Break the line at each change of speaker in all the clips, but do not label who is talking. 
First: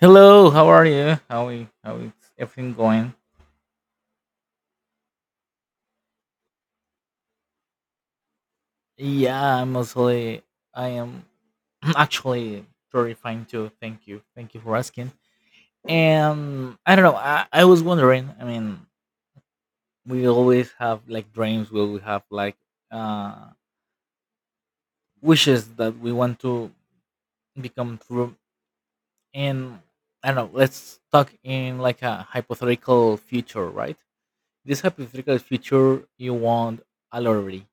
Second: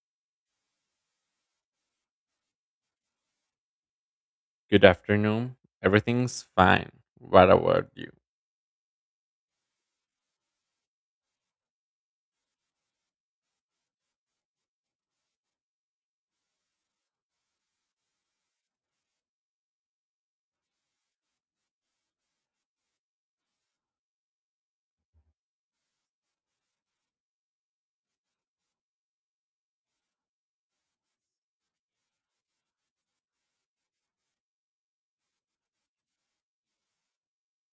Hello, how are you? How is everything going?
Good afternoon. Everything's fine. What about you?
Yeah, I'm mostly I am actually very fine too. Thank you. Thank you for asking. And I don't know, I was wondering, I mean, we always have like dreams, we always have like uh wishes that we want to become true and I don't know, let's talk in like a hypothetical future, right? This hypothetical future you want a lottery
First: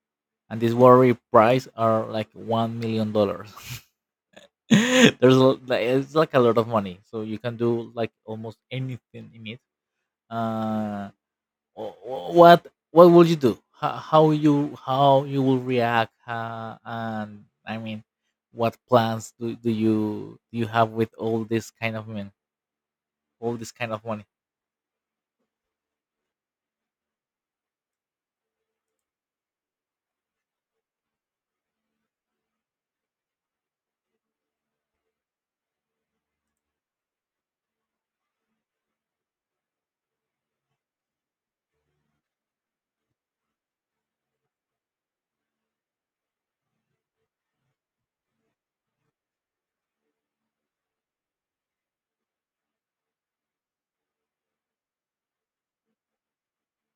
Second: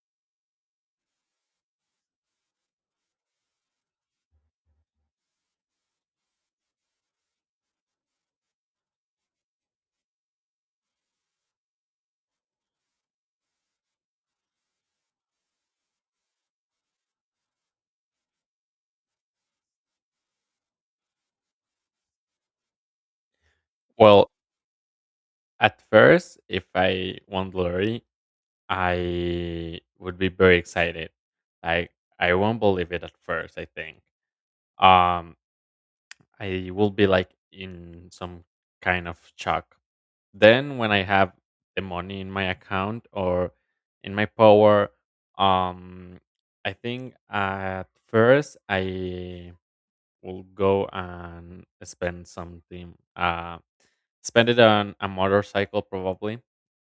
and this worry price are like 1 million dollars. There's a, like, it's like a lot of money, so you can do like almost anything in it. Uh, what will you do? How you will react? And I mean, what plans do you have with all this kind of men, all this kind of money?
Well, at first, if I won the lottery, I would be very excited. I I won't believe it at first, I think. Um I will be like in some kind of shock. Then when I have the money in my account or in my power, um I think at first I will go and spend something spend it on a motorcycle probably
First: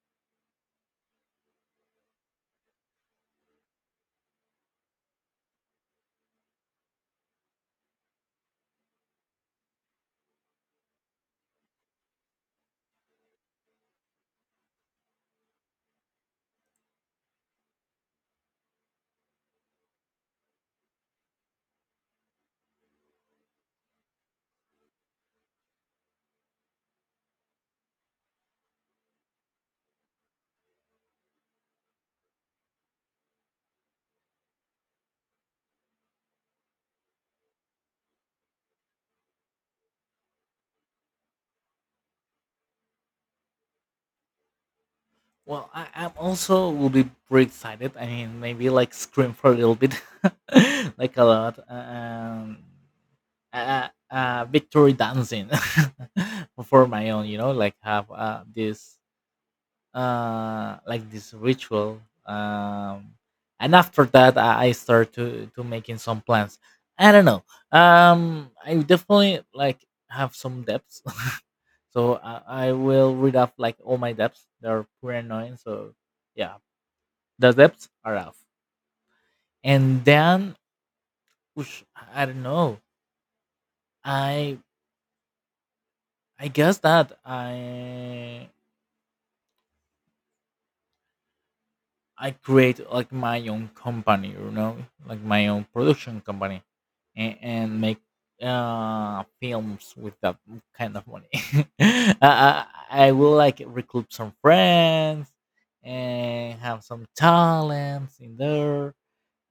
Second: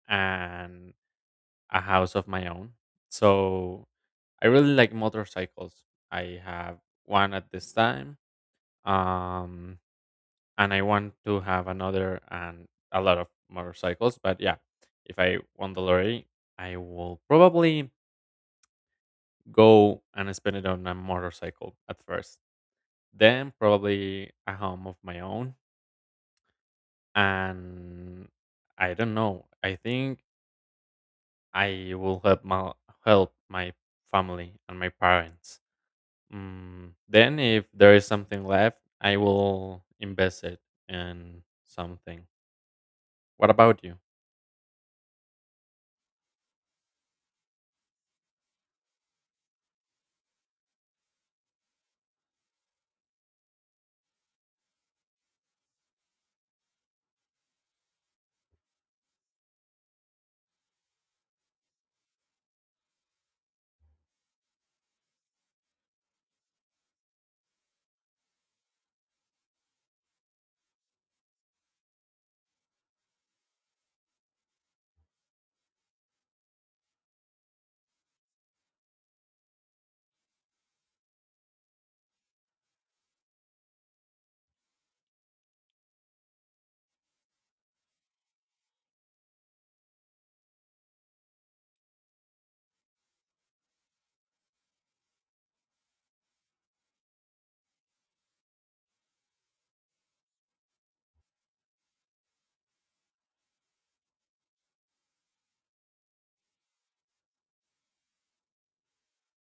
and a house of my own. So I really like motorcycles. I have one at this time. um and I want to have another and a lot of motorcycles. But yeah, if I won the lottery, I will probably go and spend it on a motorcycle at first, then probably a home of my own. And I don't know. I think I will help my family and my parents. Then, if there is something left, I will invest it in something. What about you?
Well, I, I'm also will be pretty excited. I mean, maybe like scream for a little bit, like a lot. Victory dancing for my own, you know, like have this like this ritual. um and after that I start to making some plans. I don't know, I definitely like have some debts. So I will read off like all my debts. They're pretty annoying, so yeah, the debts are off. And then oosh, I don't know, i I guess that I create like my own company, you know, like my own production company, and make films with that kind of money. I will like recruit some friends and have some talents in there.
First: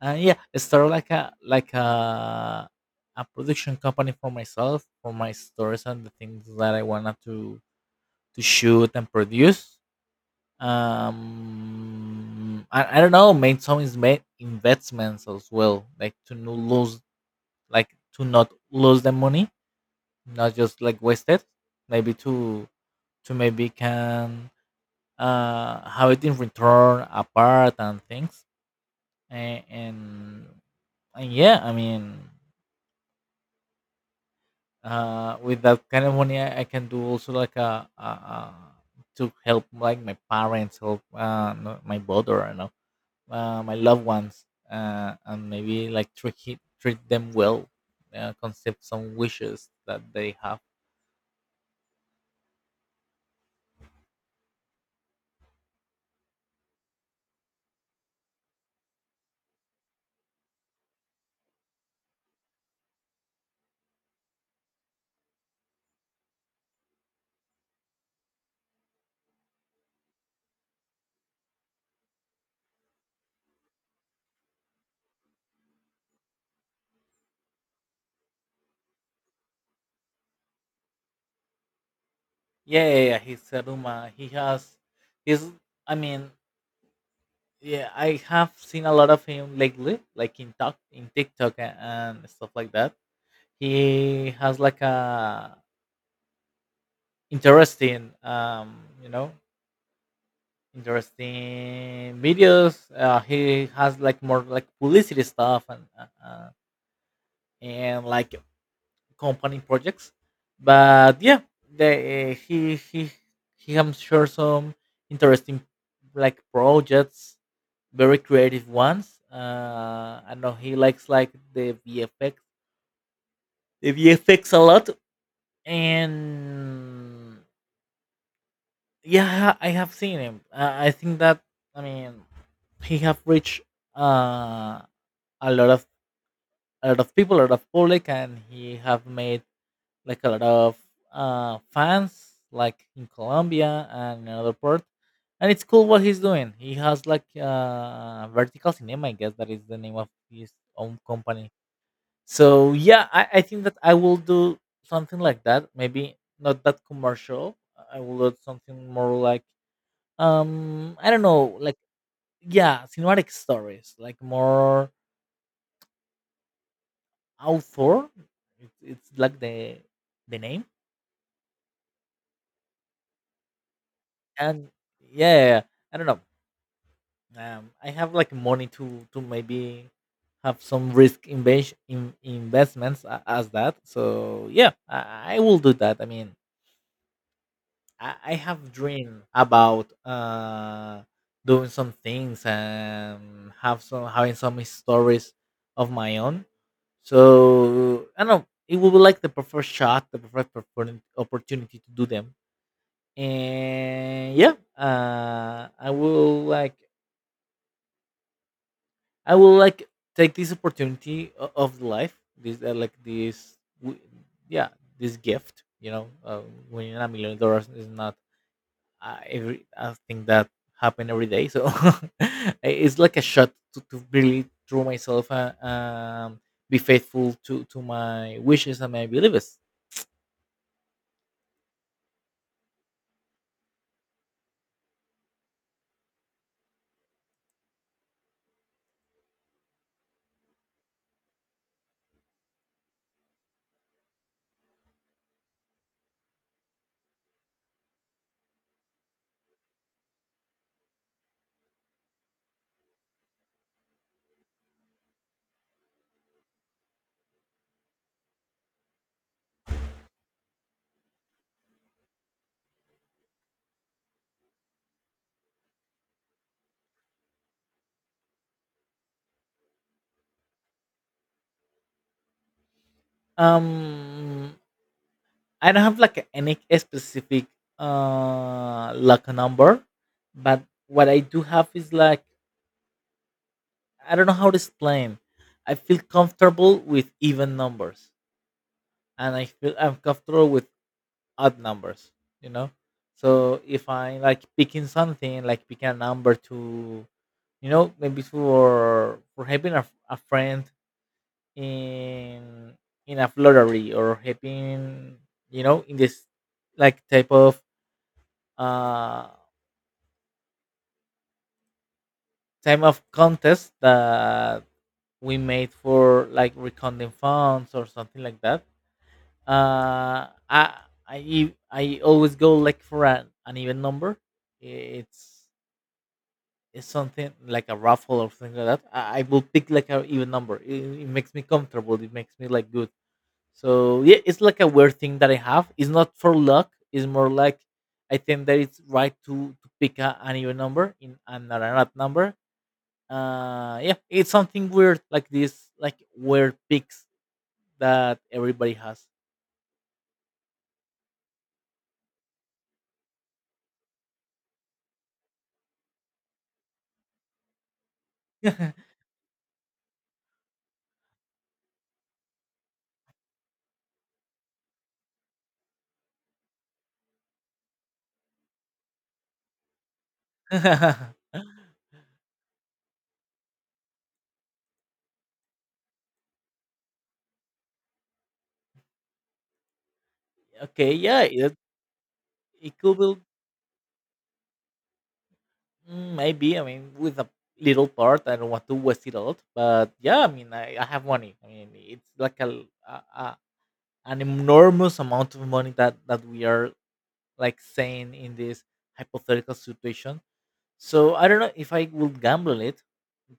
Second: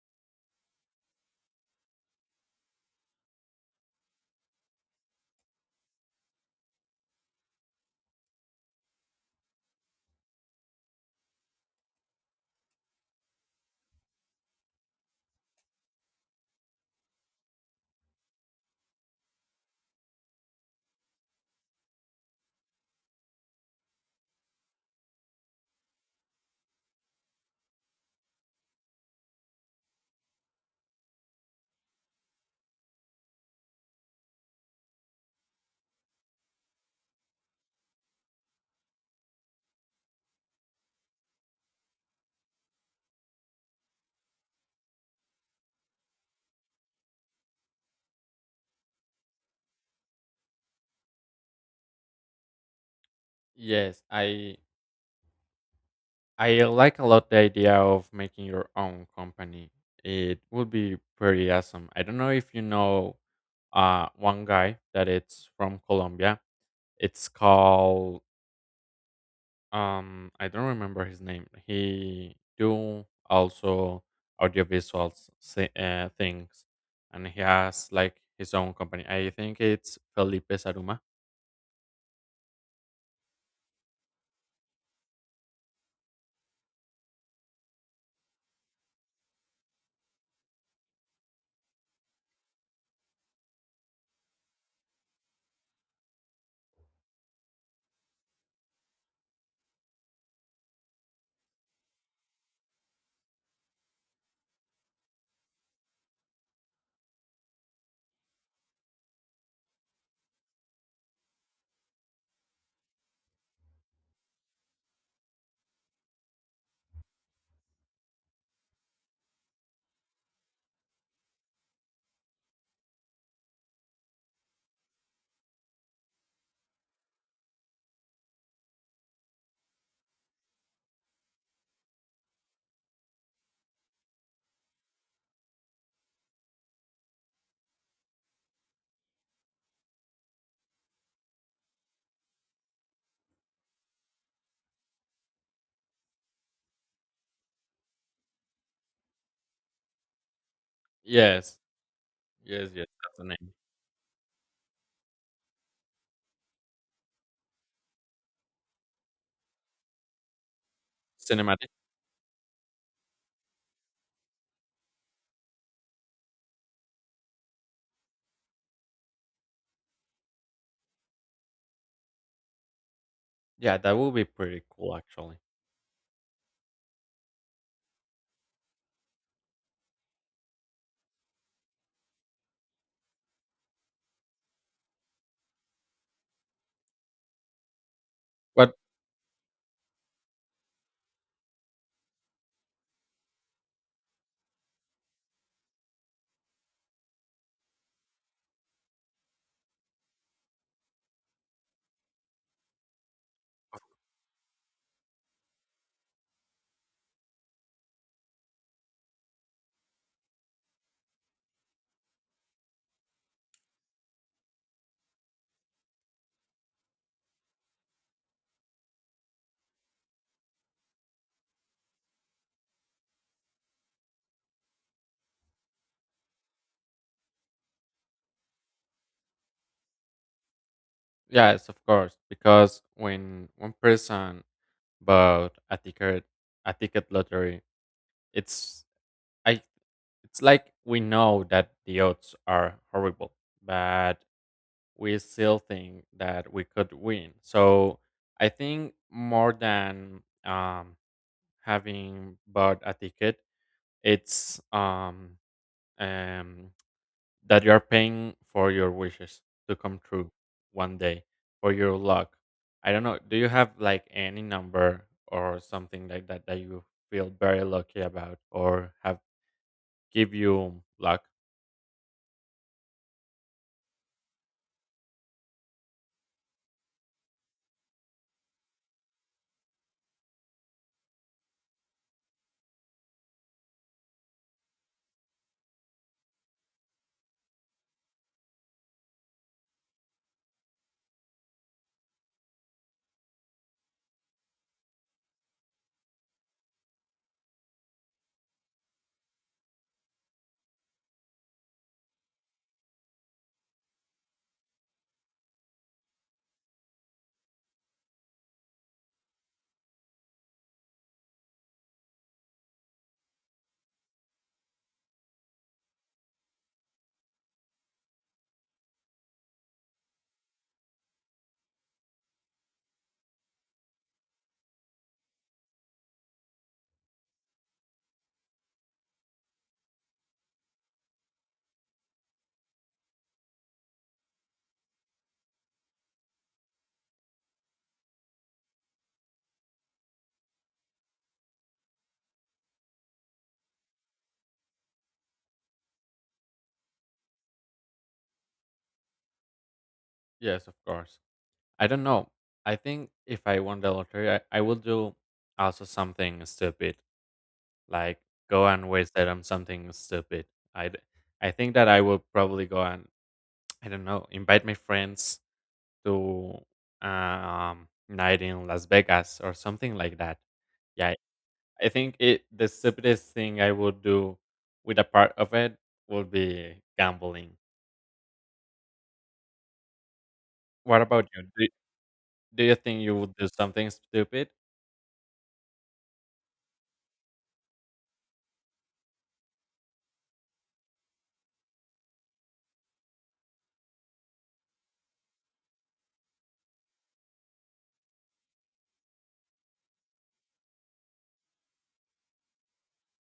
And yeah, start like a production company for myself, for my stories and the things that I wanted to shoot and produce. I don't know, made some is made investments as well, like to not lose, like to not lose the money, not just like waste it. Maybe to maybe can have it in return apart and things. and and, and yeah, I mean, with that kind of money, I can do also like a to help like my parents, help my brother and all my loved ones, and maybe like treat them well, concede some wishes that they have.
Yes, I like a lot the idea of making your own company. It would be pretty awesome. I don't know if you know one guy that it's from Colombia. It's called. I don't remember his name. He do also audiovisual things, and he has like his own company. I think it's Felipe Saruma.
Yeah, yeah, yeah. He's Seruma. He has. He's. I mean, yeah. I have seen a lot of him lately, like in talk in TikTok and stuff like that. He has like a interesting, you know, interesting videos. He has like more like publicity stuff and like company projects. But yeah, the, he has shared some interesting like projects, very creative ones. I know he likes like the VFX, the VFX a lot, and yeah, I have seen him. I think that I mean he have reached uh, a lot of people, a lot of public, and he have made like a lot of fans, like in Colombia and another part. And it's cool what he's doing. He has like Vertical Cinema, I guess that is the name of his own company.
Yes, yes,
So
yes.
yeah,
That's the
I
name.
think that I will do something like that. Maybe not that commercial. I will do something more like I don't know,
Cinematic.
like yeah, cinematic stories, like more author. It's like the name.
Yeah, that would be pretty
And
cool actually.
yeah, yeah, yeah, I don't know. I have like money to maybe have some risk investments as that. So yeah, I will do that. I mean, I have
But
dream about doing some things and have some having some stories of my own. So I don't know. It will be like the perfect shot, the opportunity to do them. And yeah, I will like. I will like take this opportunity of life, this w- yeah, this gift. You know, winning $1 million is not every a thing that happen every day. So it's like a shot to really throw myself and be faithful to my wishes and my beliefs.
yes, of course, because when one person bought a ticket lottery, it's I. It's like we know that the odds are horrible, but we still think that we could win. So I think more than having bought a ticket, it's um, that you are paying for your wishes to come true one day for your luck. I don't know. Do you have like any number or something like that that you feel very lucky about or have give you luck?
Um, I don't have like any specific like a number, but what I do have is like I don't know how to explain. I feel comfortable with even numbers, and I feel I'm comfortable with odd numbers. You know, so if I like picking something, like picking a number to, you know, maybe for helping a friend in in a lottery or helping, you know, in this like type of uh time of contest that we made for like recounting funds or something like that, uh i i I always go like for an even number. it's it's something like a raffle or something like that. I will pick like an even number. It makes me comfortable, it makes me like good. So yeah, it's like a weird thing that I have. It's not for luck, it's more like I think that it's right to pick an even number in and not an odd number. Yeah, it's something weird like this, like weird picks that everybody has.
Yes, of course. I don't know. I think if I won the lottery, I would do also something stupid, like go and waste it on something stupid. I I think that I would probably go and I don't know invite my friends to night in Las Vegas or something like that. Yeah, I think it the stupidest thing I would do with a part of it would be gambling.
Okay,
What
yeah,
about you?
it
Do you
it could
think you
be,
would do something stupid?
mm, maybe. I mean, with a little part, I don't want to waste it all. But yeah, I mean, I have money. I mean, it's like a, l- a- an enormous amount of money that we are like saying in this hypothetical situation. So I don't know if I will gamble it,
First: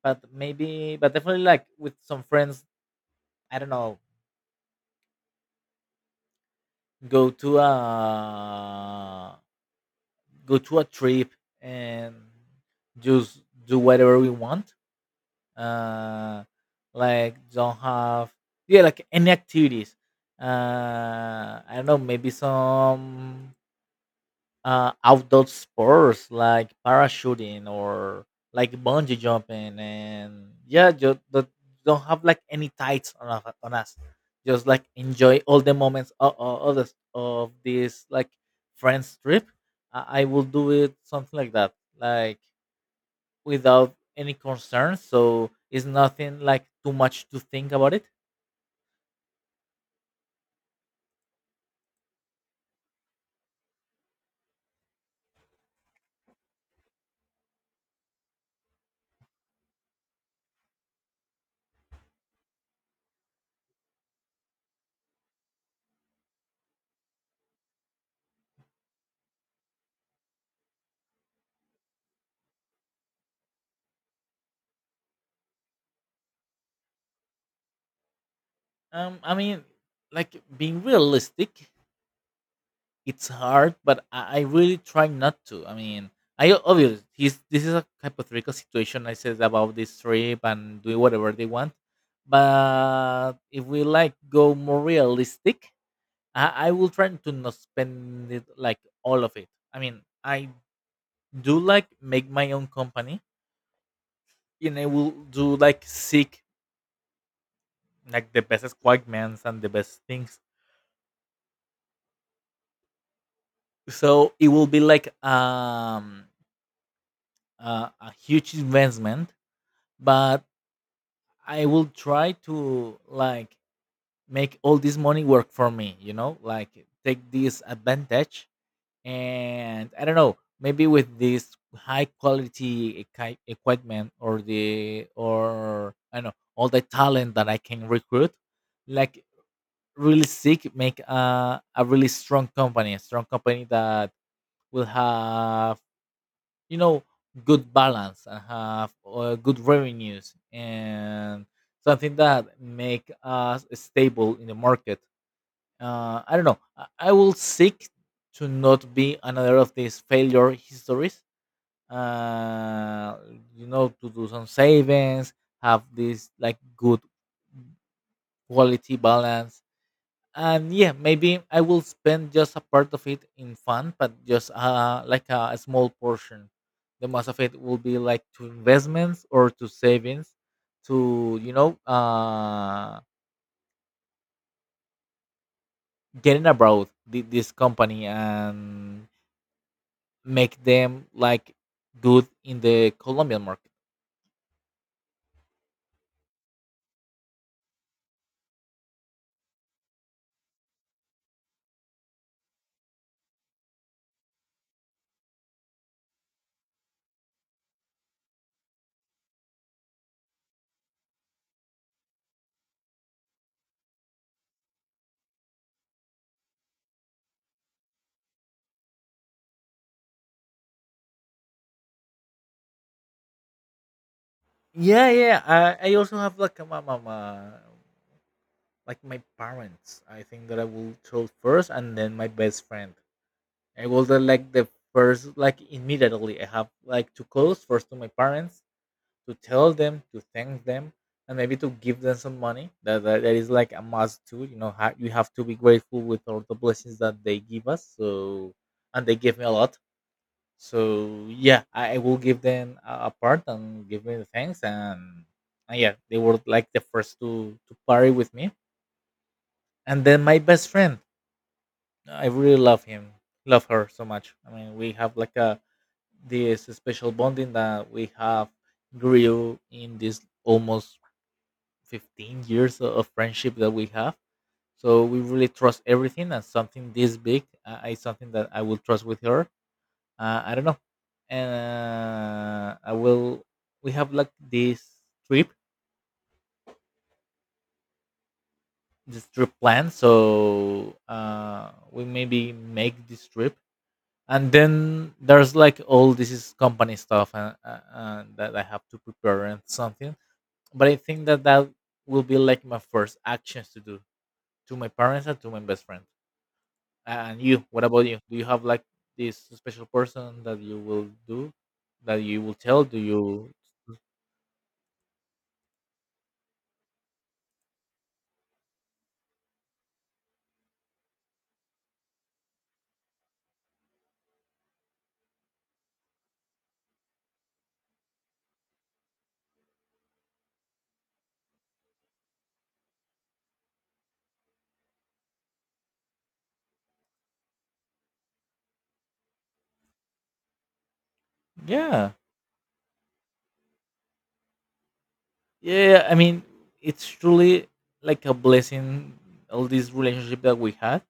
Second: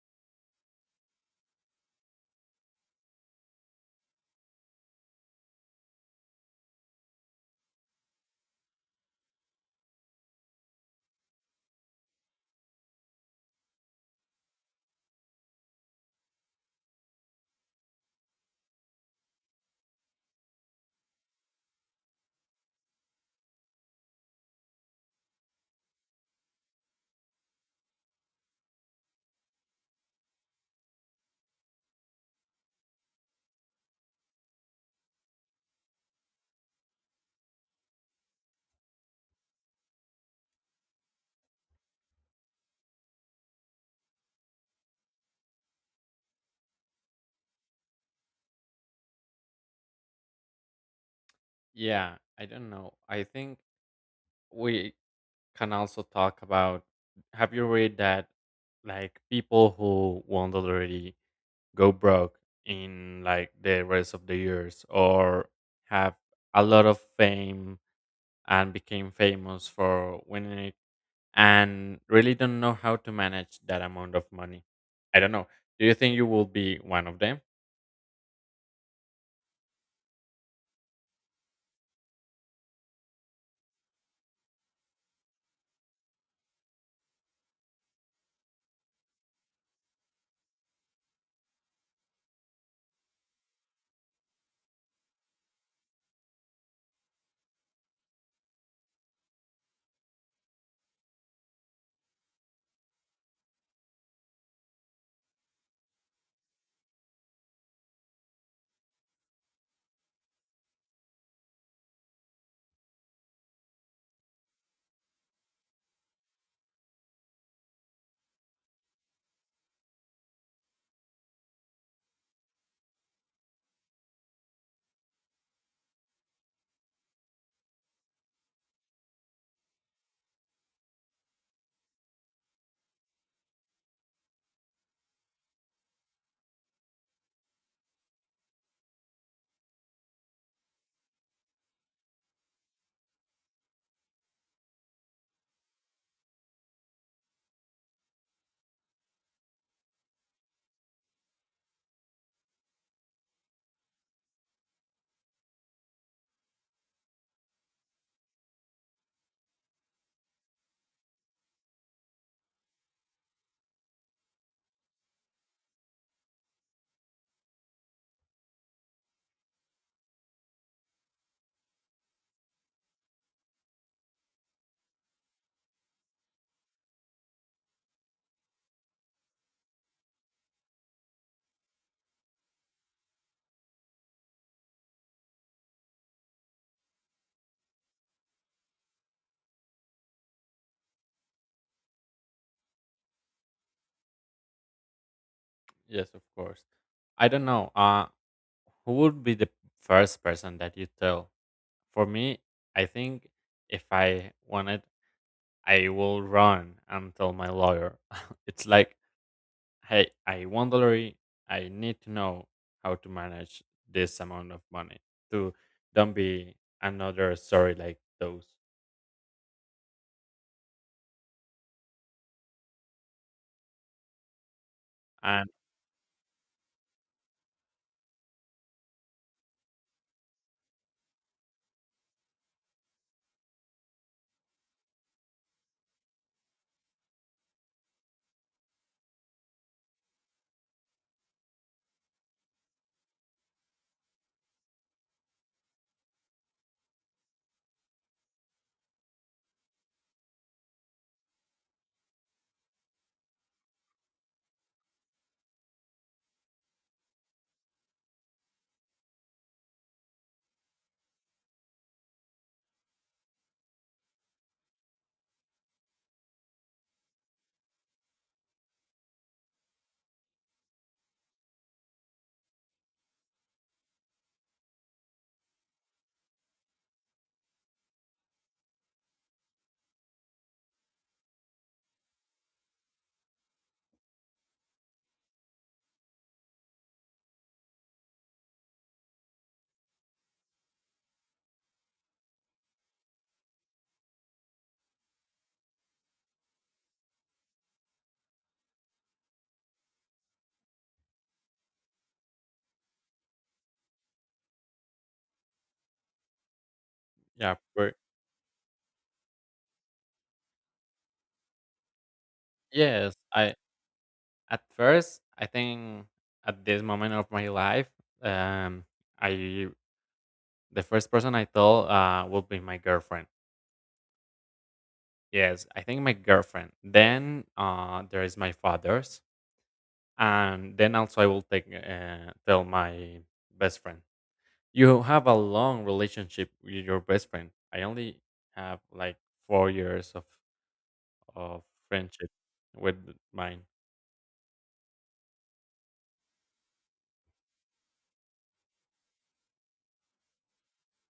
but maybe, but definitely like with some friends. I don't know. Go to a go to a trip and just do whatever we want. uh like don't have yeah like any activities, I don't know, maybe some outdoor sports, like parachuting or like bungee jumping. And yeah, just don't have like any tights on, on us, just like enjoy all the moments of this like friends trip. I will do it something like that, like without any concern, so it's nothing like too much to think about it.
Yeah, I don't know. I think we can also talk about, have you read that like people who won't already go broke in like the rest of the years or have a lot of fame and became famous for winning it and really don't know how to manage that amount of money? I don't know, do you think you will be one of them?
I mean, like being realistic, it's hard, but I really try not to. I mean, this is a hypothetical situation. I said about this trip and do whatever they want, but if we like go more realistic, I will try to not spend it like all of it. I mean, I do like make my own company, and I will do like seek like the best Squagmans and the best things. So it will be like a huge investment, but I will try to like make all this money work for me. You know, like take this advantage, and I don't know, maybe with this high quality equipment or the or I don't know all the talent that I can recruit, like really seek make a really strong company, that will have, you know, good balance and have good revenues and something that make us stable in the market. I don't know. I will seek to not be another of these failure histories. Uh, you know, to do some savings, have this like good quality balance. And yeah, maybe I will spend just a part of it in fun, but just a small portion. The most of it will be like to investments or to savings, to, you know, getting abroad this company and make them like good in the colombian market.
Yes, of course. I don't know. Who would be the first person that you tell? For me, I think if I wanted, I will run and tell my lawyer. It's like, hey, I won the lottery. I need to know how to manage this amount of money to don't be another story like those.
Yeah, yeah,
And
I also have like a, my- like my parents. I think that I will choose first and then my best friend. I was the, like the first, like immediately. I have like to close first to my parents, to tell them, to thank them, and maybe to give them some money. That is like a must too. You know, you have to be grateful with all the blessings that they give us. So and they give me a lot. So yeah, I will give them a part and give me the thanks, and yeah, they were like the first to party with me. And then my best friend, I really love him, love her so much. I mean, we have like a this special bonding that we have grew in this almost 15 years of friendship that we have, so we really trust everything, and something this big is something that I will trust with her. I don't know. And I will, we have like this trip, this trip plan, so we maybe make this trip. And then there's like all this is company stuff, and that I have to prepare and something. But I think that will be like my first actions to do, to my parents and to my best friend. And
yeah,
you, what
but
about you? Do you have like this special person that you will do, that you will tell? Do
yes,
you?
I at first I think at this moment of my life, um, I the first person I tell will be my girlfriend. Yes, I think my girlfriend. Then there is my father's, and then also I will take tell my best friend. You have a long relationship with your best friend. I only have like 4 years of
Yeah,
friendship with mine.
yeah. I mean, it's truly like a blessing. All this relationship that we had,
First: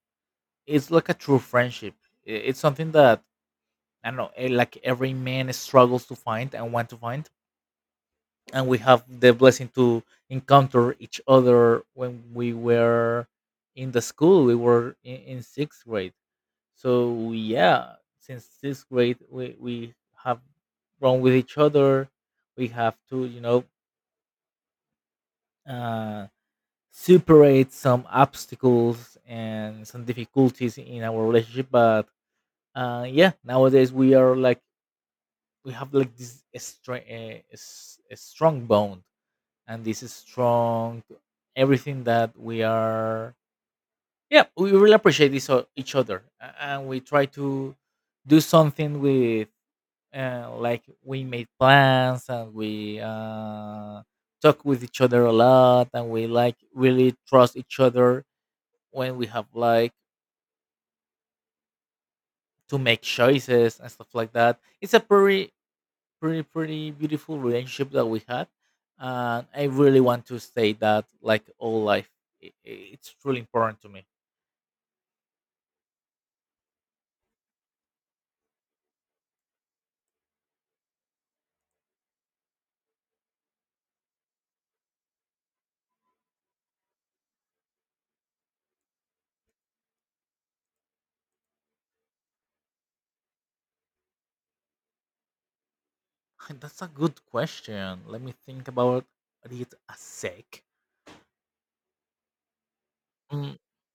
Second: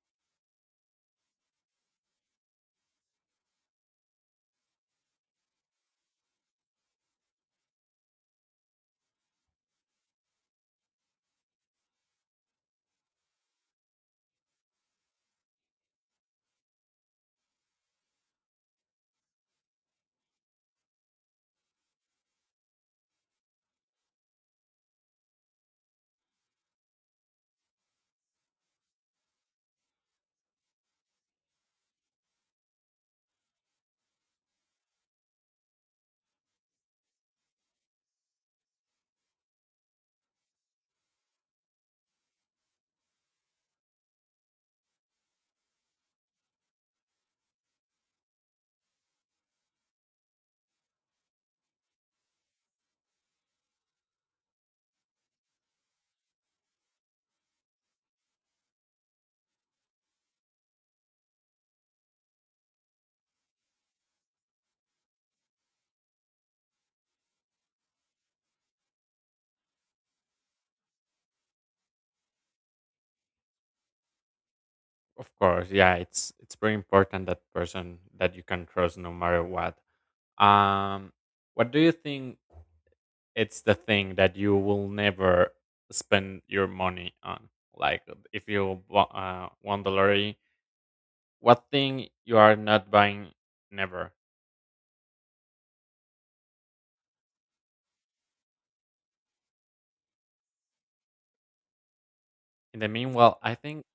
it's like a true friendship. It's something that I don't know, like every man struggles to find and want to find, and we have the blessing to encounter each other when we were in the school we were in sixth grade. So yeah, since sixth grade we have grown with each other. We have to, you know, uh, superate some obstacles and some difficulties in our relationship, but yeah, nowadays we are like, we have like this a strong bond, and this is strong, everything that we are. Yeah, we really appreciate each other, and we try to do something with, like we made plans, and we talk with each other a lot, and we like really trust each other when we have like to make choices and stuff like that. It's a pretty pretty beautiful relationship that we had, and I really want to stay that like all life. It's truly important to me.
Of course, yeah, it's very important that person that you can trust no matter what. Um, what do you think it's the thing that you will never spend your money on? Like if won the lottery, what thing you are not buying? Never.
That's a good question. Let me think about it a sec.
In the meanwhile, I
Mm,
think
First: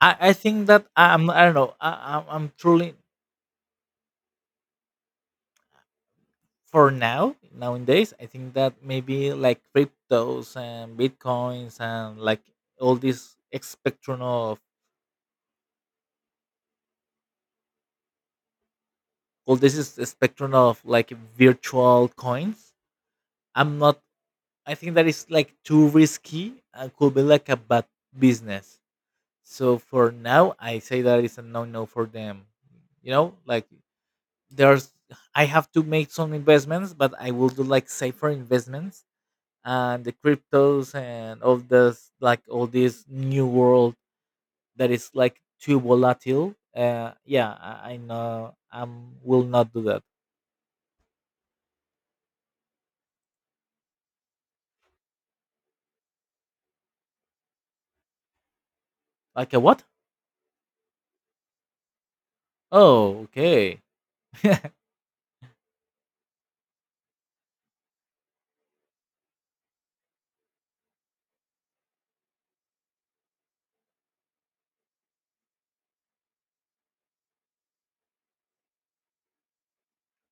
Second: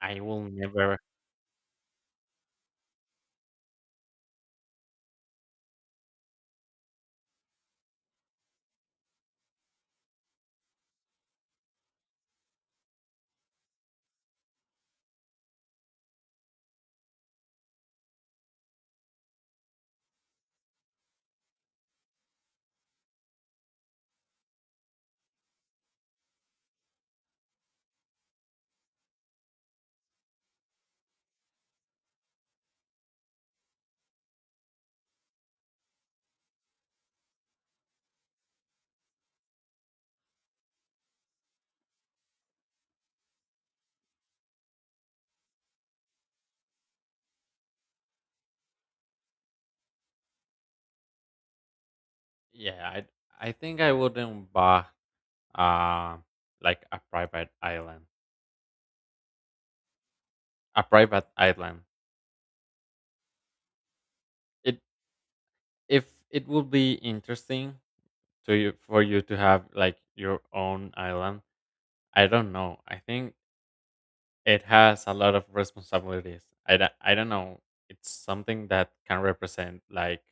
I,
I
I
will
think that
never.
I don't know, I'm truly, for now, nowadays I think that maybe like cryptos and bitcoins and like all this spectrum of all this is spectrum of like virtual coins. I'm not, I think that is like too risky and could be like a bad business. So for now, I say that it's a no no for them. You know, like there's, I have to make some investments, but I will do like safer investments. And the cryptos and all this, like all this new world, that is like too volatile. Yeah, I know I am will not do that.
Yeah, I think I wouldn't buy uh like a private island.
Like a what?
A private island.
Oh, okay.
It if it would be interesting to you for you to have like your own island. I don't know. I think it has a lot of responsibilities. I don't know. It's something that can represent like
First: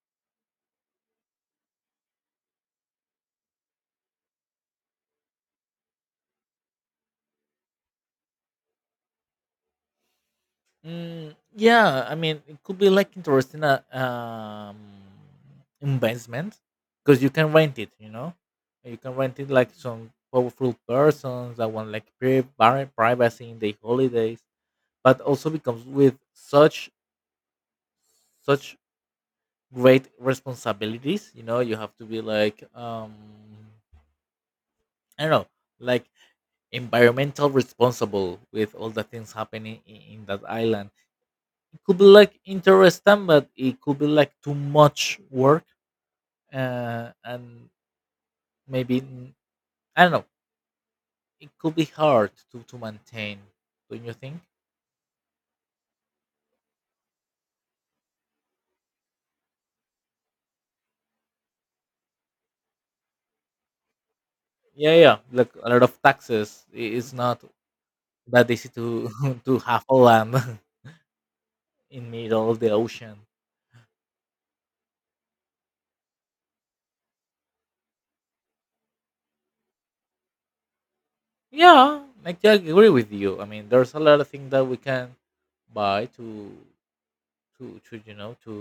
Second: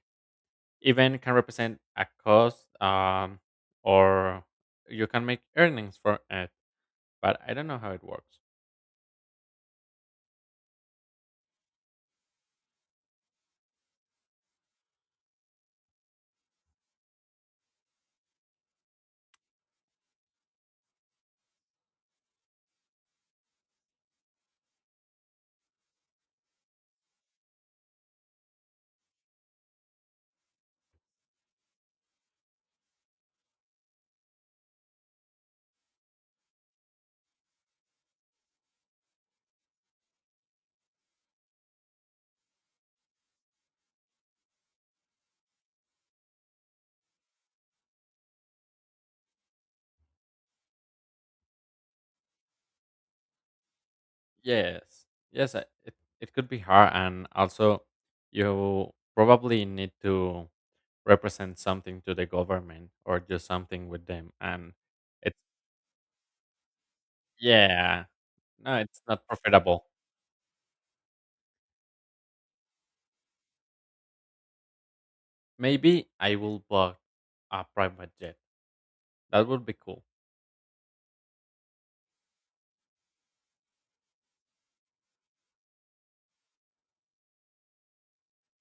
even can represent a cost or you can make earnings for it, but I don't know how it works.
Mm, yeah, I mean, it could be like interesting investment because you can rent it, you know, you can rent it like some powerful persons that want like privacy in their holidays, but also becomes with such great responsibilities. You know, you have to be like, I don't know, like environmental responsible with all the things happening in that island. It could be like interesting, but it could be like too much work, and maybe I don't know, it could be hard to maintain, don't you think?
Yes. Yes, it could be hard and also you probably need to represent something to the government or do something with them. And
Yeah, yeah,
it's
like a lot of taxes, it's not
yeah,
that easy
no,
to
it's not
to have
profitable.
a land in middle of the ocean.
Maybe I will book a private jet. That would be cool.
Yeah, like I agree with you. I mean, there's a lot of things that we can buy to to you know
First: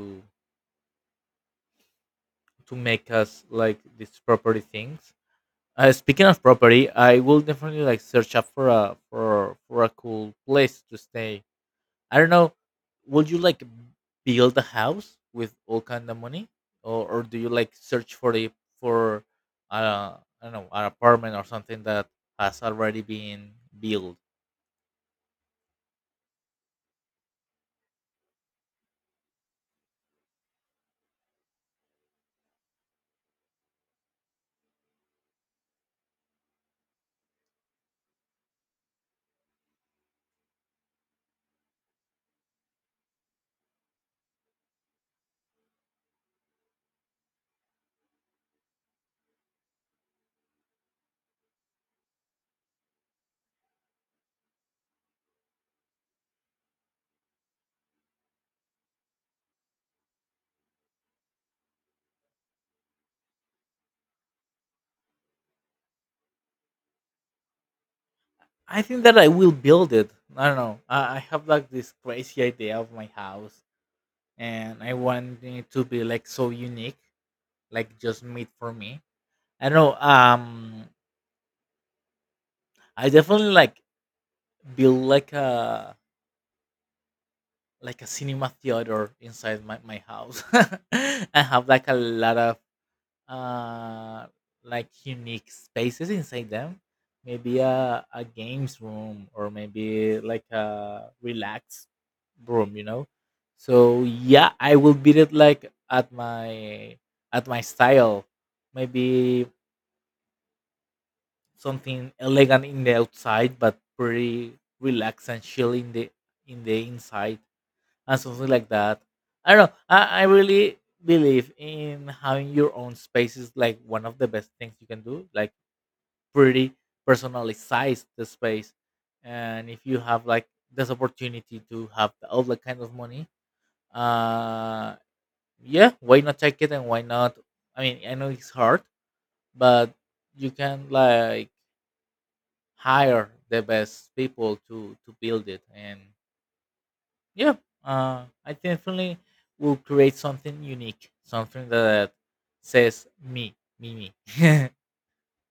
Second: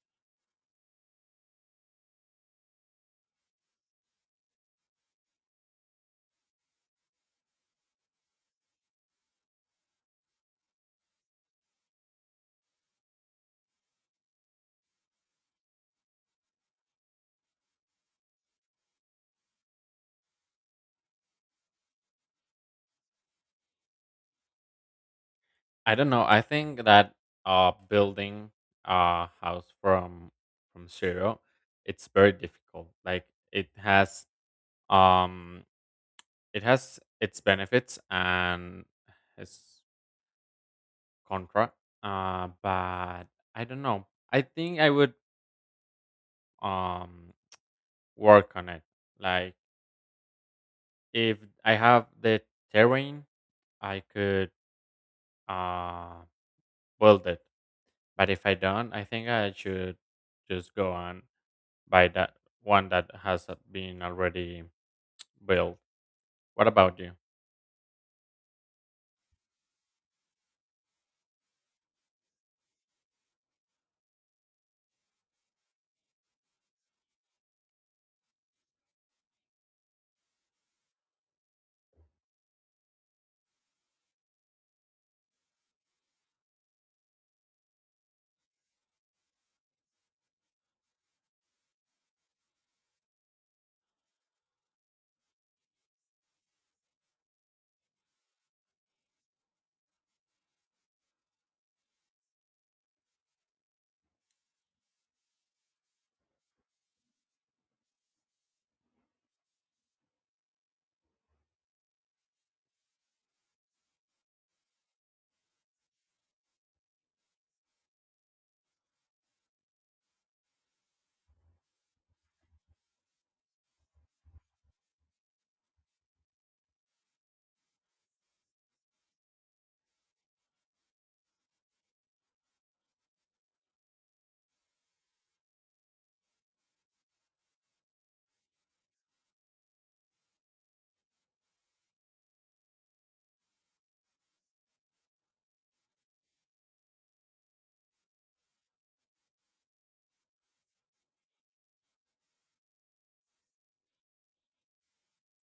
to make us like these property things. Speaking of property, I will definitely like search up for a for a cool place to stay. I don't know. Would you like build a house with all kind of money, or do you like search for the, for, uh, I don't know, an apartment or something that has already been built?
I don't know. I think that building a house from zero, it's very difficult. Like it has um it has its benefits and its contra. But I don't know. I think I would um work on it. Like if I have the terrain I could uh build it. But if I don't, I think I should just go on buy that one that has been already built. What about you?
I think that I will build it. I don't know. I have like this crazy idea of my house, and I want it to be like so unique, like just made for me. I don't know. I definitely like build like a cinema theater inside my house. I have like a lot of uh like unique spaces inside them. Maybe a games room, or maybe like a relaxed room, you know. So yeah, I will build it like at my style. Maybe something elegant in the outside but pretty relaxed and chill in the inside and something like that. I don't know, I really believe in having your own space is like one of the best things you can do, like pretty personalized the space. And if you have like this opportunity to have all the kind of money, uh yeah, why not take it, and why not, I mean, I know it's hard, but you can like hire the best people to build it. And yeah, I definitely will create something unique, something that says me me.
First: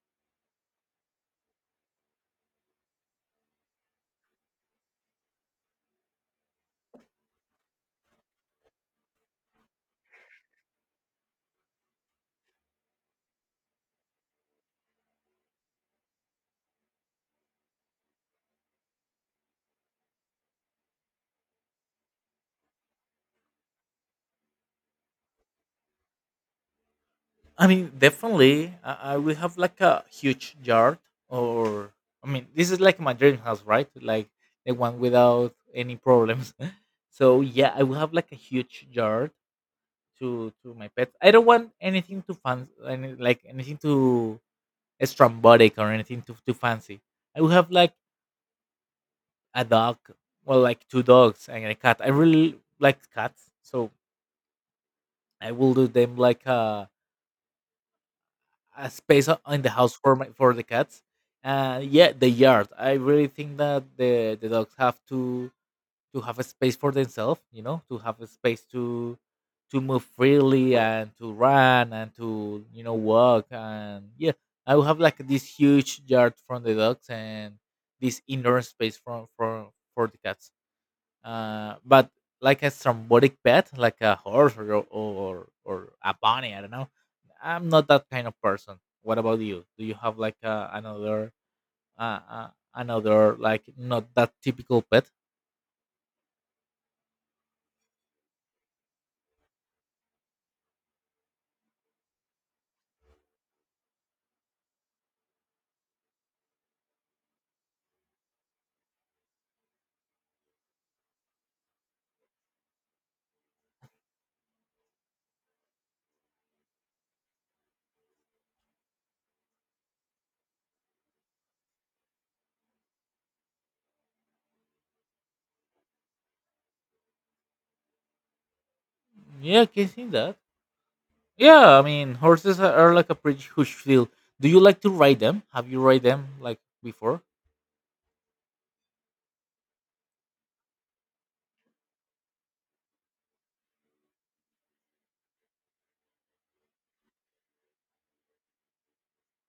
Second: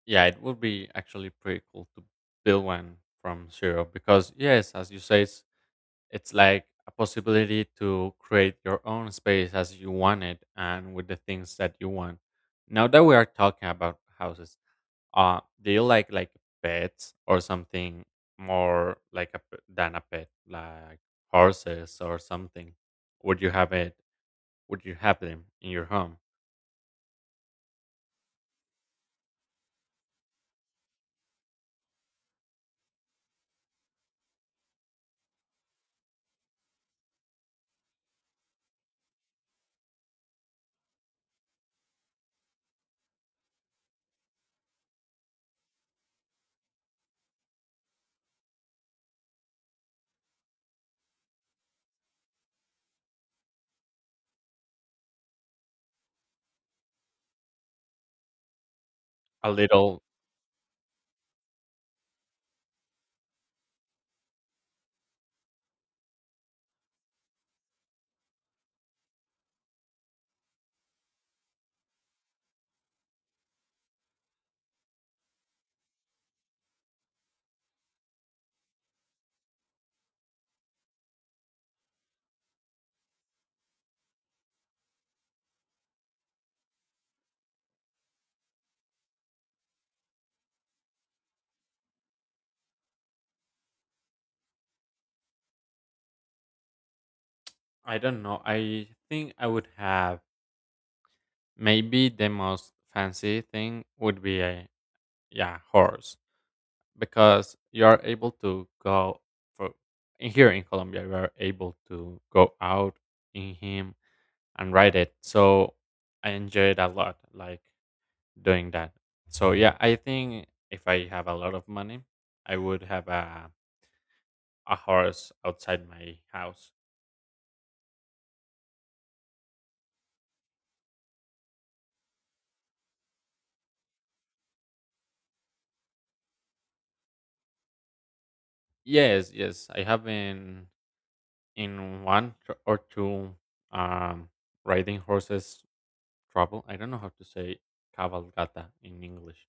Yeah, it would be actually pretty cool to build one from zero because yes, as you say, it's like a possibility to create your own space as you want it and with the things that you want. Now that we are talking about houses, do you like pets or something more like than a pet, like horses or something? Would you have it? Would you have them in your home?
I mean definitely, I will have like a huge yard, or I mean this is like my dream house, right? Like the one without any problems. So yeah, I will have like a huge yard to my pets. I don't want anything to fun, any, like anything to strambotic or anything too fancy. I would have like a dog, well, like two dogs and a cat. I really like cats, so I will do them like a space
A
in the house
little,
for my for the cats. Yeah, the yard. I really think that the dogs have to have a space for themselves, you know, to have a space to move freely and to run and to, you know, walk. And yeah, I will have like this huge yard from the dogs, and this indoor space for for the cats. Uh, but like a thrombotic pet, like a horse or or a bunny, I don't know, I'm not that kind of person. What about you? Do you have like another uh, uh, another like not that typical pet?
I don't know. I think I would have maybe the most fancy thing would be a yeah horse because you are able to go for in here in Colombia. You are able to go out in him and ride it. So I enjoy it a lot. Like doing that. So yeah, I think if I have a lot of money, I would have a horse outside my house.
Yeah, I can see that. Yeah, I mean, horses are like a pretty huge deal. Do you like to ride them? Have you ride them like before?
Yes, yes, I have been in one or two um riding horses travel. I don't know how to say cavalgata in English,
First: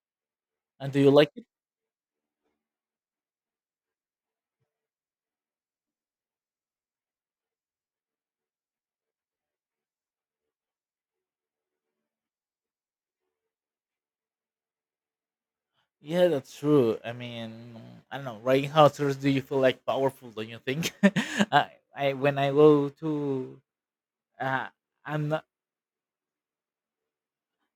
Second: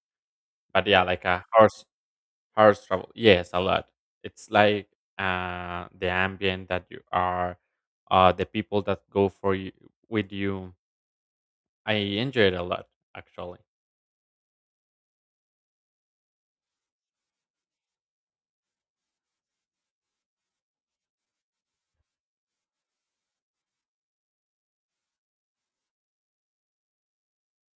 but
And do
yeah,
you
like
like
a
it?
horse travel. Yes, a lot. It's like the ambient that you are, the people that go for you with you. I enjoy it a lot actually.
Yeah, that's true. I mean, I don't know. Riding horses, do you feel like powerful? Don't you think? I when I go to, uh, I'm not.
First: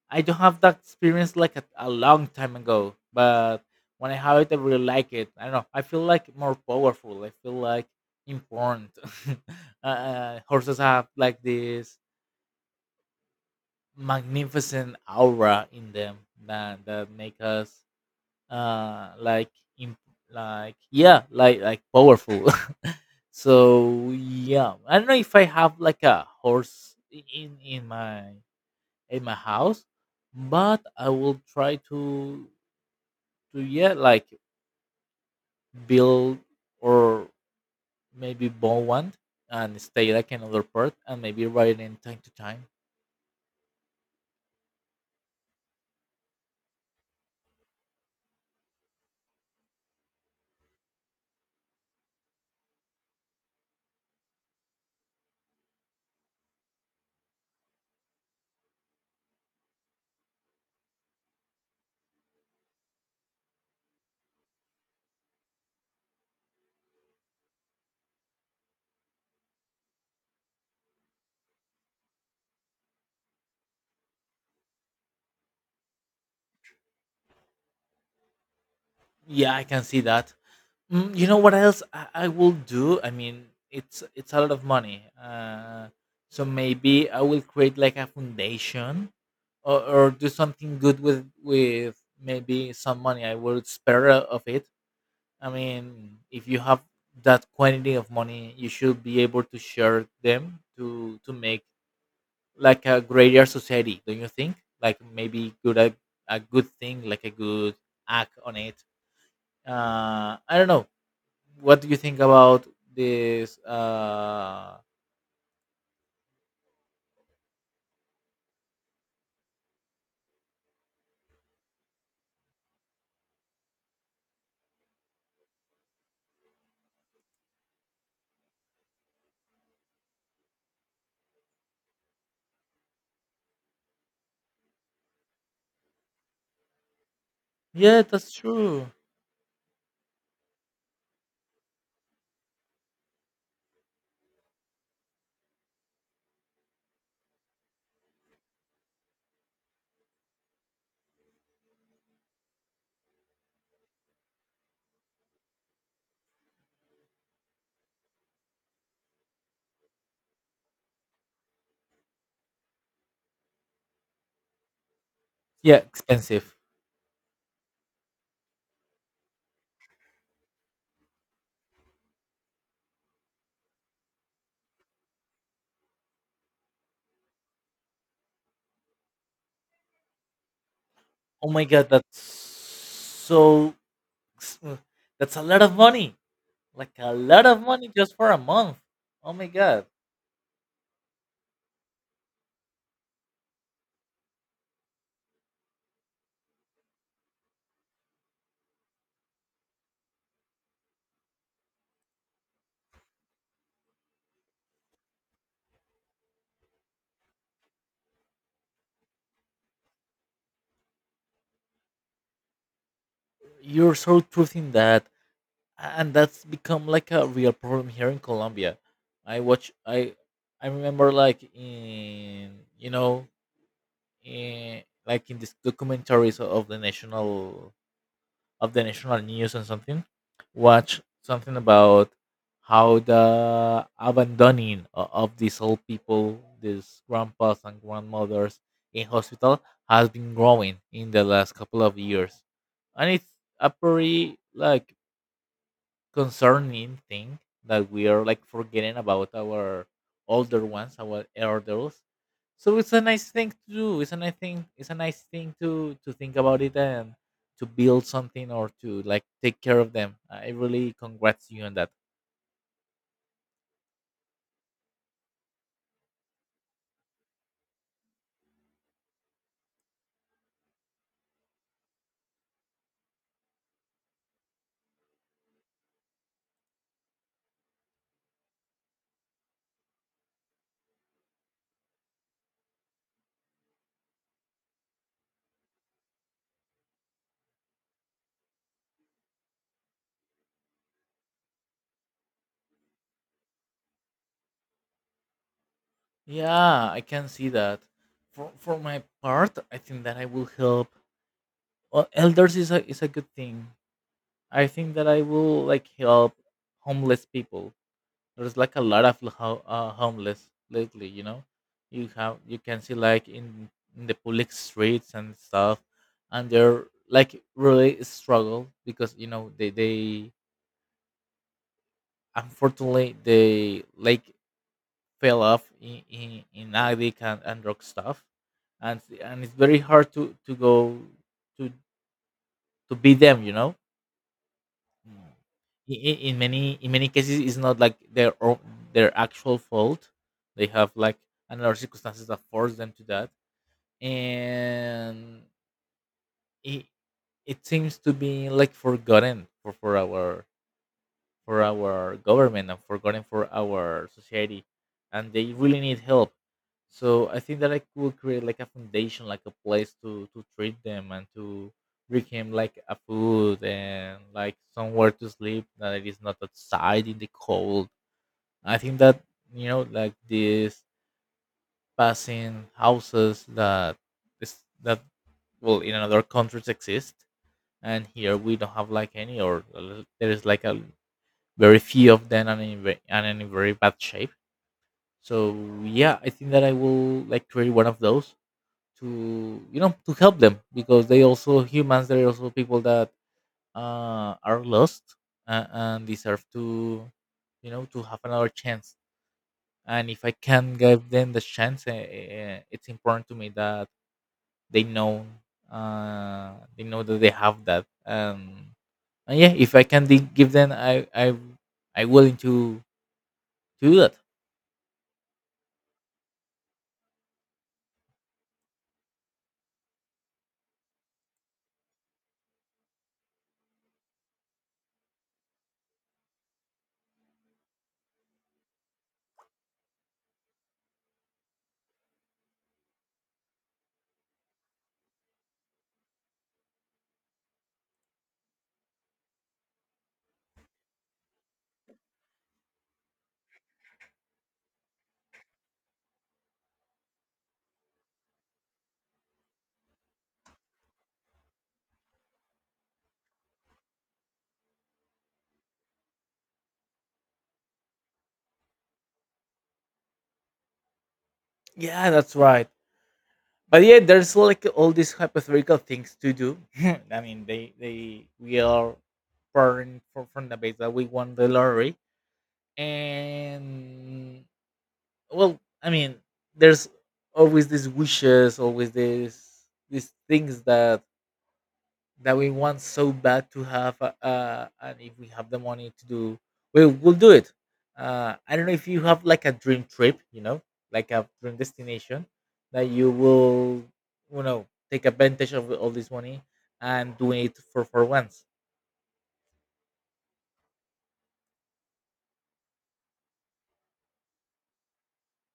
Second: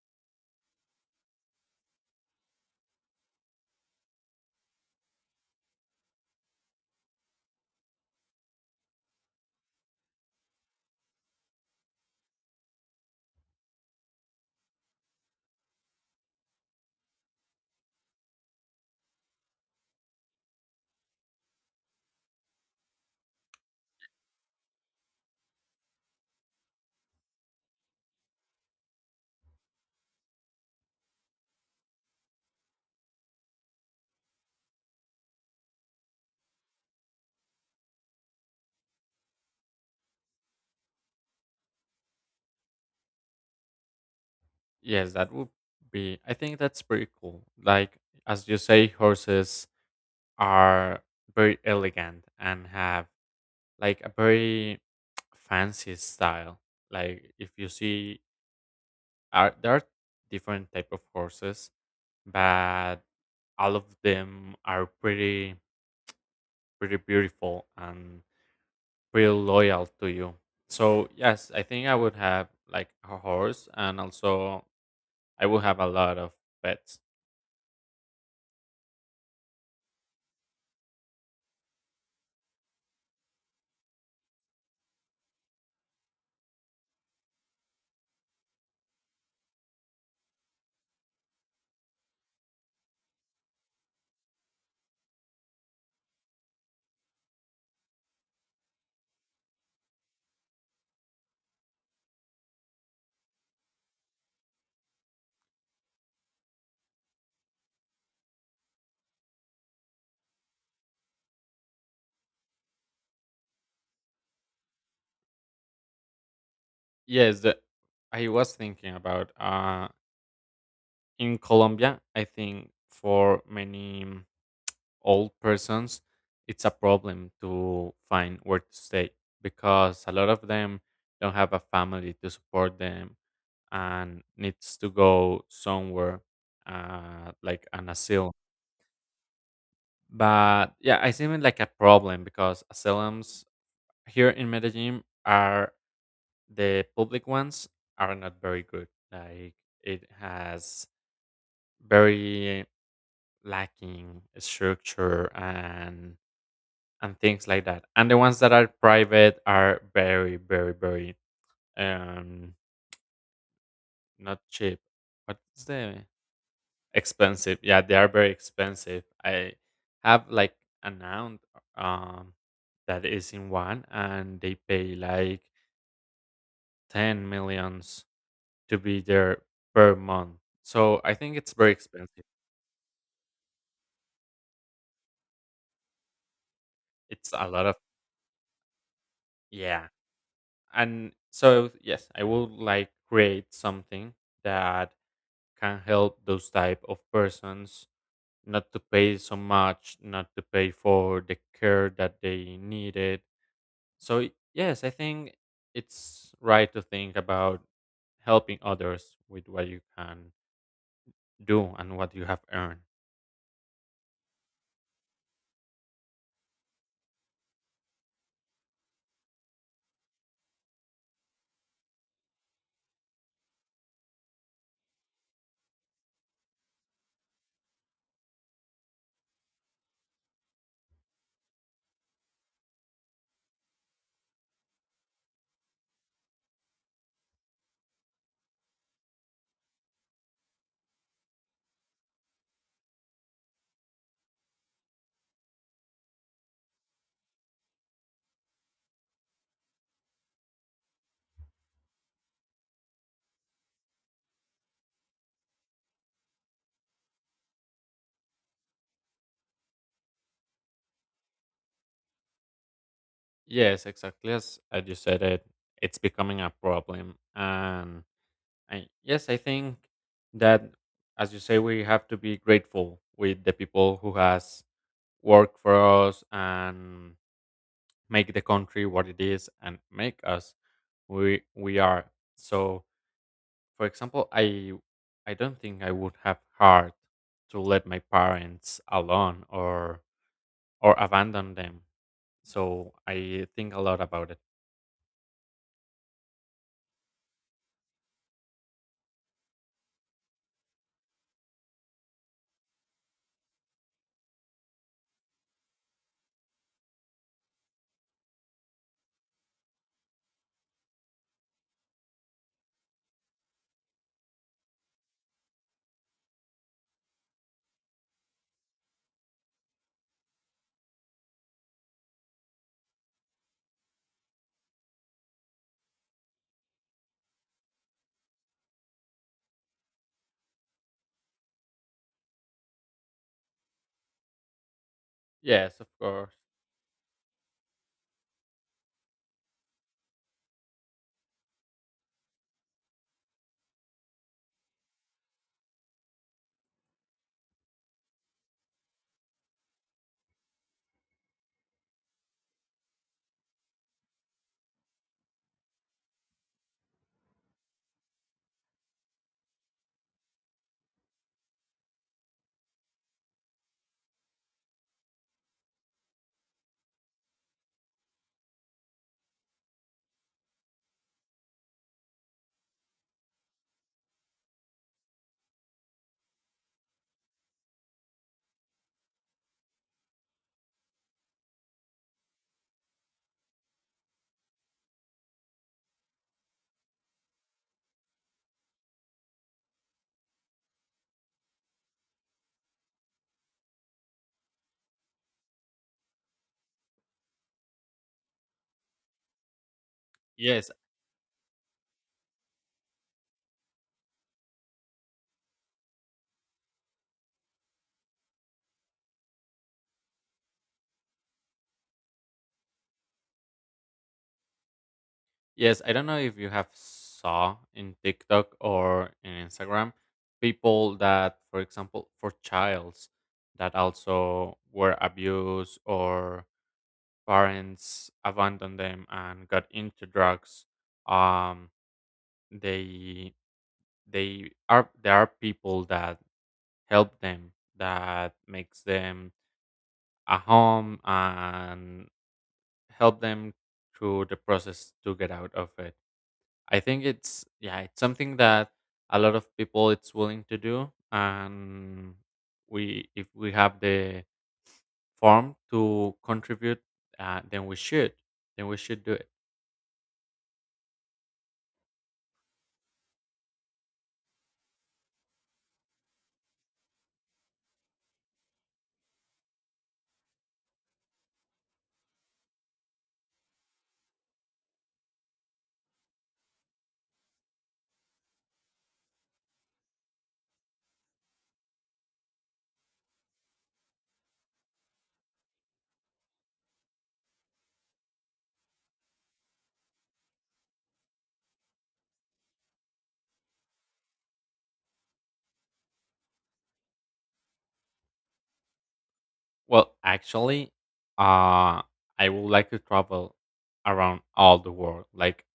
I don't have that experience like a long time ago, but when I have it, I really like it. I don't know. I feel like more powerful. I feel like important. Uh, horses have like this magnificent aura in them that make us like imp- like yeah like powerful. So yeah, I don't know if I have like a horse, in my house, but I will try to yeah like build or maybe buy one and stay like another part and maybe ride in time to time.
Yes, that would be. I think that's pretty cool. Like as you say, horses are very elegant and have like a very fancy style. Like if you see, are there are different type of horses, but all of them are pretty beautiful and pretty loyal to you. So yes, I think I would have like a horse, and also I would have a lot of pets.
Yeah, I can see that. Mm, you know what else I will do? I mean, it's a lot of money. So maybe I will create like a foundation, or do something good with maybe some money I will spare of it. I mean, if you have that quantity of money, you should be able to share them to make like a greater society. Don't you think? Like maybe good a good thing, like a good act on it. I don't know, what do you think about this?
Yes, I was thinking about in Colombia. I think for many old persons, it's a problem to find where to stay because a lot of them don't have a family to support them and needs to go somewhere like an
Yeah,
asylum.
that's true.
But yeah, I see it like a problem because asylums here in Medellin are, the public ones are not very good. Like it has very lacking structure and things like that. And the ones that are private are very, very, very um not cheap. What's
Yeah,
the
expensive.
expensive? Yeah, they are very expensive. I have like an aunt um that is in one and they pay like 10 millions to be there per month. So I think
Oh
it's
my
very
god, that's
expensive.
so ex- uh, that's a lot of money. Like a
It's
lot
a
of
lot of,
money just for a month. Oh my god.
yeah. And so yes, I would like create something that can help those type of persons, not to pay so much, not to pay for the care that they needed. So yes I think it's right to think about helping others with what you can do and what you have earned.
You're so truth in that. And that's become like a real problem here in Colombia. I watch I I remember like in, you know, in like in these documentaries of the national news and something, watch something about how the abandoning of these old people, these grandpas and grandmothers in hospital has been growing in the last couple of years. And it's a pretty like concerning thing, that we are like forgetting about our older ones, our elders. So it's a nice thing to do. It's a nice thing. It's a nice thing to think about it and to build something, or to like take care of them. I really congrats you on that.
Yes, exactly, as you said it, it's becoming a problem. And I, yes, I think that, as you say, we have to be grateful with the people who has worked for us and make the country what it is and make us we are. So, for example, I don't think I would have heart to let my parents alone or abandon them. So I think a lot about it.
Yeah, I can see that. For my part, I think that I will help. Well, elders is a good thing. I think that I will like help homeless people. There's like a lot of homeless lately, you know. You have you can see like in the public streets and stuff, and they're like really struggle because, you know, they unfortunately they like fell off in in addict and drug stuff, and it's very hard to go to to be them, you know. Mm.
Yes, of
I- i-
course.
in many in many cases it's not like their actual fault. They have like another circumstances that force them to that. And it, it seems to be like forgotten for our for our government and for forgotten for our society, and they really need help. So I think that I could create like a foundation, like a place to treat them and to bring him like a food and like somewhere to sleep that it is not outside in the cold. I think that, you know, like these passing houses that is that well in another countries exist. And here we don't have like any, or there is like a very few of them, and are in very bad shape. So yeah, I think that I will like create one of those to, you know, to help them because they also humans. They're also people that are lost, and deserve to, you know, to have another chance. And if I
Yes,
can give them the chance, it's important to me that they know, uh, they know that they have that. And yeah, if I can give them, I I'm willing to do that.
Yes, I don't know if you have saw in TikTok or in Instagram people that, for example, for childs that also were abused or parents abandoned them and got into drugs. Um, they they are there are people that help them, that makes them a home and help them through the process to get out of it. I think it's, yeah, it's something that a lot of people it's willing to do, and we if we have the form to contribute, then we should do it.
Yeah, that's right. But yeah, there's like all these hypothetical things to do. I mean, they we are born from the base that we won the lottery, and well, I mean, there's always these wishes, always these things that we want so bad to have, and if we have the money to do, we will do it. I don't know if you have like a dream trip, you know, like a dream destination that you will, you know, take advantage of all this money and doing it for once.
Well, actually, uh, I would like to travel around all the world, like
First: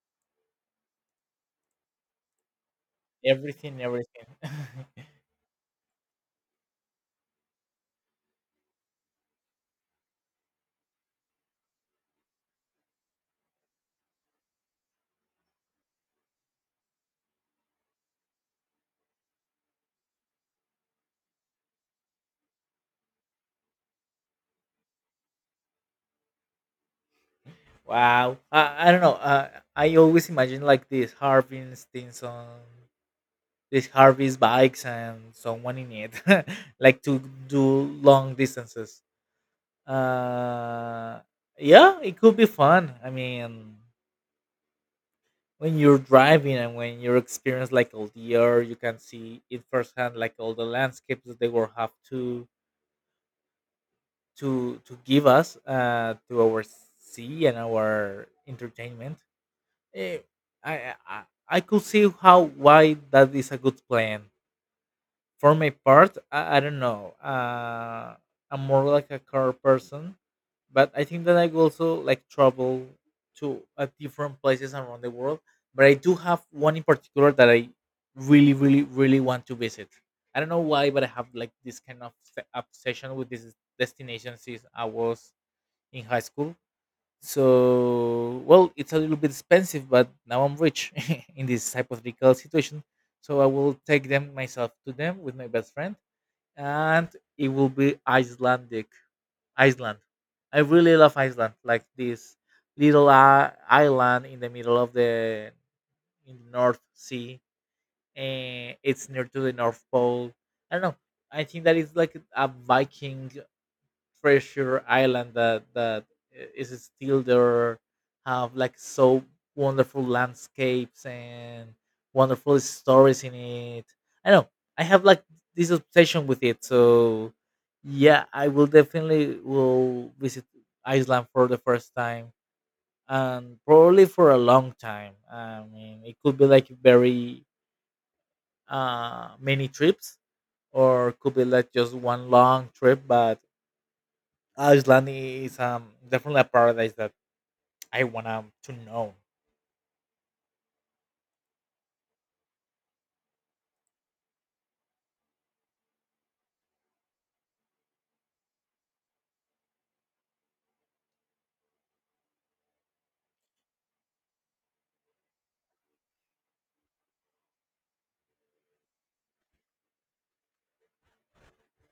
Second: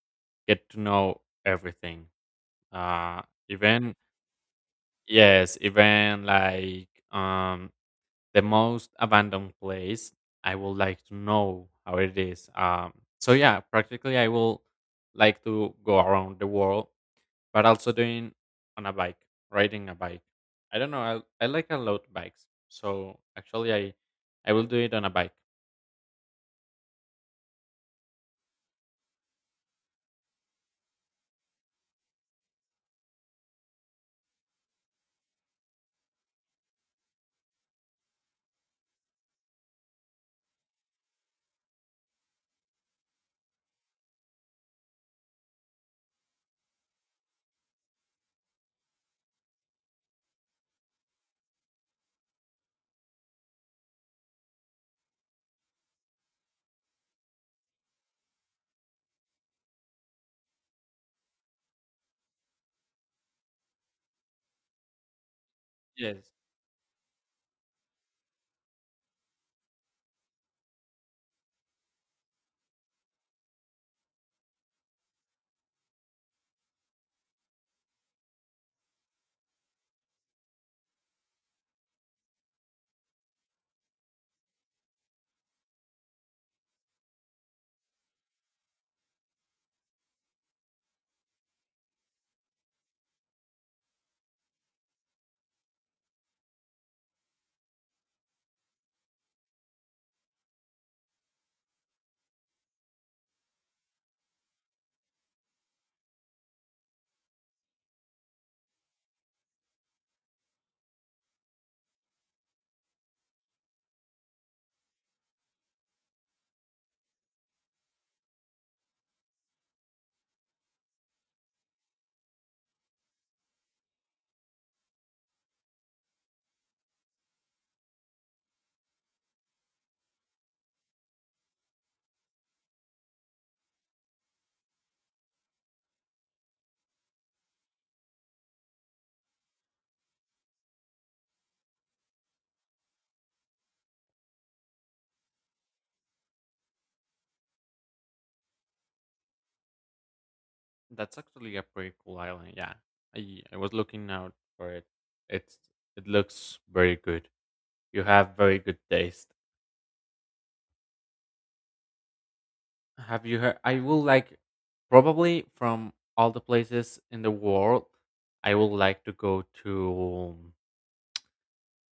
get to know everything. Uh,
Everything,
Even
everything.
yes, even like the most abandoned place I would like to know how it is. So yeah, practically I will like to go around the world but also doing on a bike, riding a bike. I don't know, I like a lot bikes. So actually I will do it on a bike.
Wow, I don't know. I always imagine like these harveys things on these harvest bikes and someone in it like to do long distances. Uh, yeah, it could be fun. I mean, when you're driving and when you experience like all the air, you can see it firsthand, like all the landscapes that they will have to give us, to our sea and our entertainment. Eh, I, I I I could see how why that is a good plan. For my part,
Yes,
I don't know. I'm more like a car person, but I think that I will also like travel to, different places around the world. But I do have one in particular that I really, really, really want to visit. I don't know why, but I have like this kind of obsession with these destinations since I was in high school. So, well, it's a little bit expensive, but now I'm rich in this hypothetical situation. So I will take them myself to them with my best friend, and it will be Icelandic. Iceland. I really love Iceland, like this little island in the middle of the in the North Sea. And it's near to the North Pole. I don't know. I think that it's like a Viking treasure island that is still there, have like so wonderful landscapes and wonderful stories in it. I know I have like this obsession with it, so yeah, I will definitely will visit Iceland for the first time, and probably for a long time. I mean, it could be like very many trips, or could be like just one long trip. But Iceland is definitely a paradise that I want, to know.
that's actually a pretty cool island. Yeah, I was looking out for it. it's it looks very good. You have very good taste. Have you heard? I would like, probably from all the places in the world, I would like to go to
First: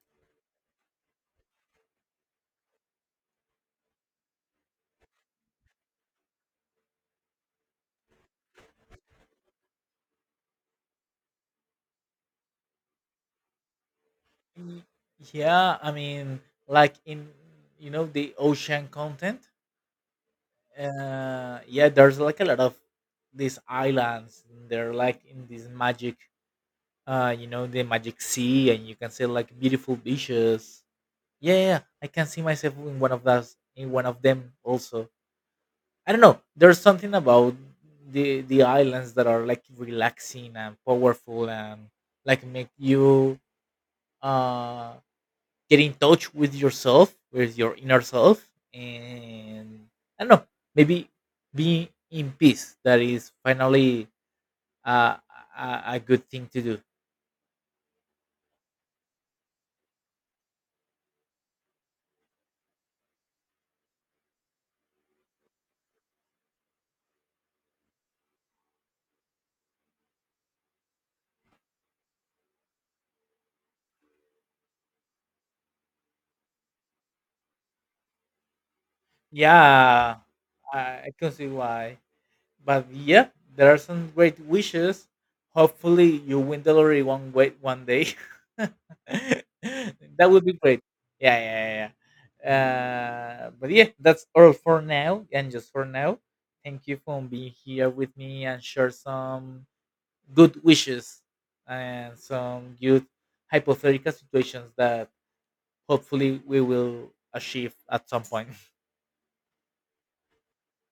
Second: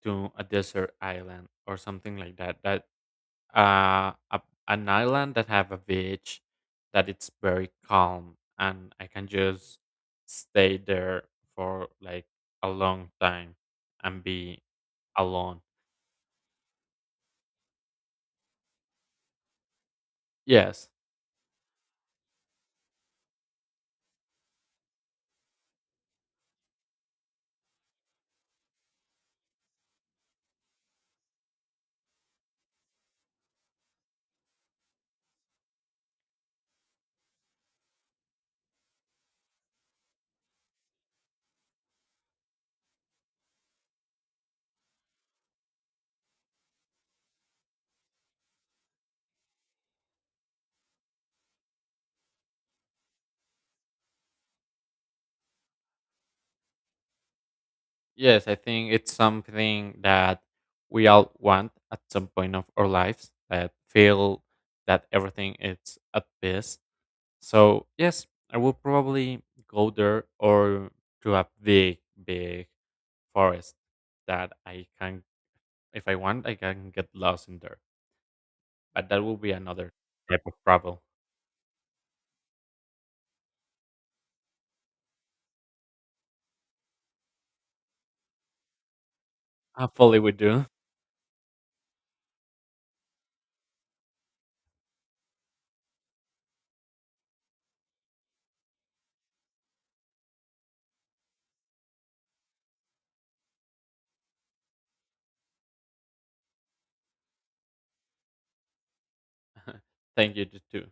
to a desert island or something like that. Uh, a, an island that have a beach that it's very calm and I can just stay there for like a long time and be
Y-
alone.
Yeah, I mean, like in, you know, the ocean content.
Yes,
Yeah, there's like a lot of these islands. They're like in this magic, you know, the magic sea, and you can see like beautiful beaches. Yeah, yeah, yeah, I can see myself in one of those, in one of them also. I don't know. There's something about the islands that are like relaxing and powerful and like make you uh get in touch with yourself, with your inner self, and I don't know. Maybe being in peace. That is finally, uh, a good thing to do.
Yes, I think it's something that we all want at some point of our lives that feel that everything is at peace. So, yes, I will probably go there or to a big, big forest that I can, if I want, I can get lost in there. But that will be another
Yeah,
type of
I
travel.
I can see why. But yeah, there are some great wishes. Hopefully, you win the lottery one way, one day.
Hopefully,
That
we
would be
do.
great. Yeah, yeah, yeah, yeah. But yeah, that's all for now, and just for now. Thank you for being here with me and share some good wishes and some good hypothetical situations that hopefully we will achieve at some point.
Thank you, you too.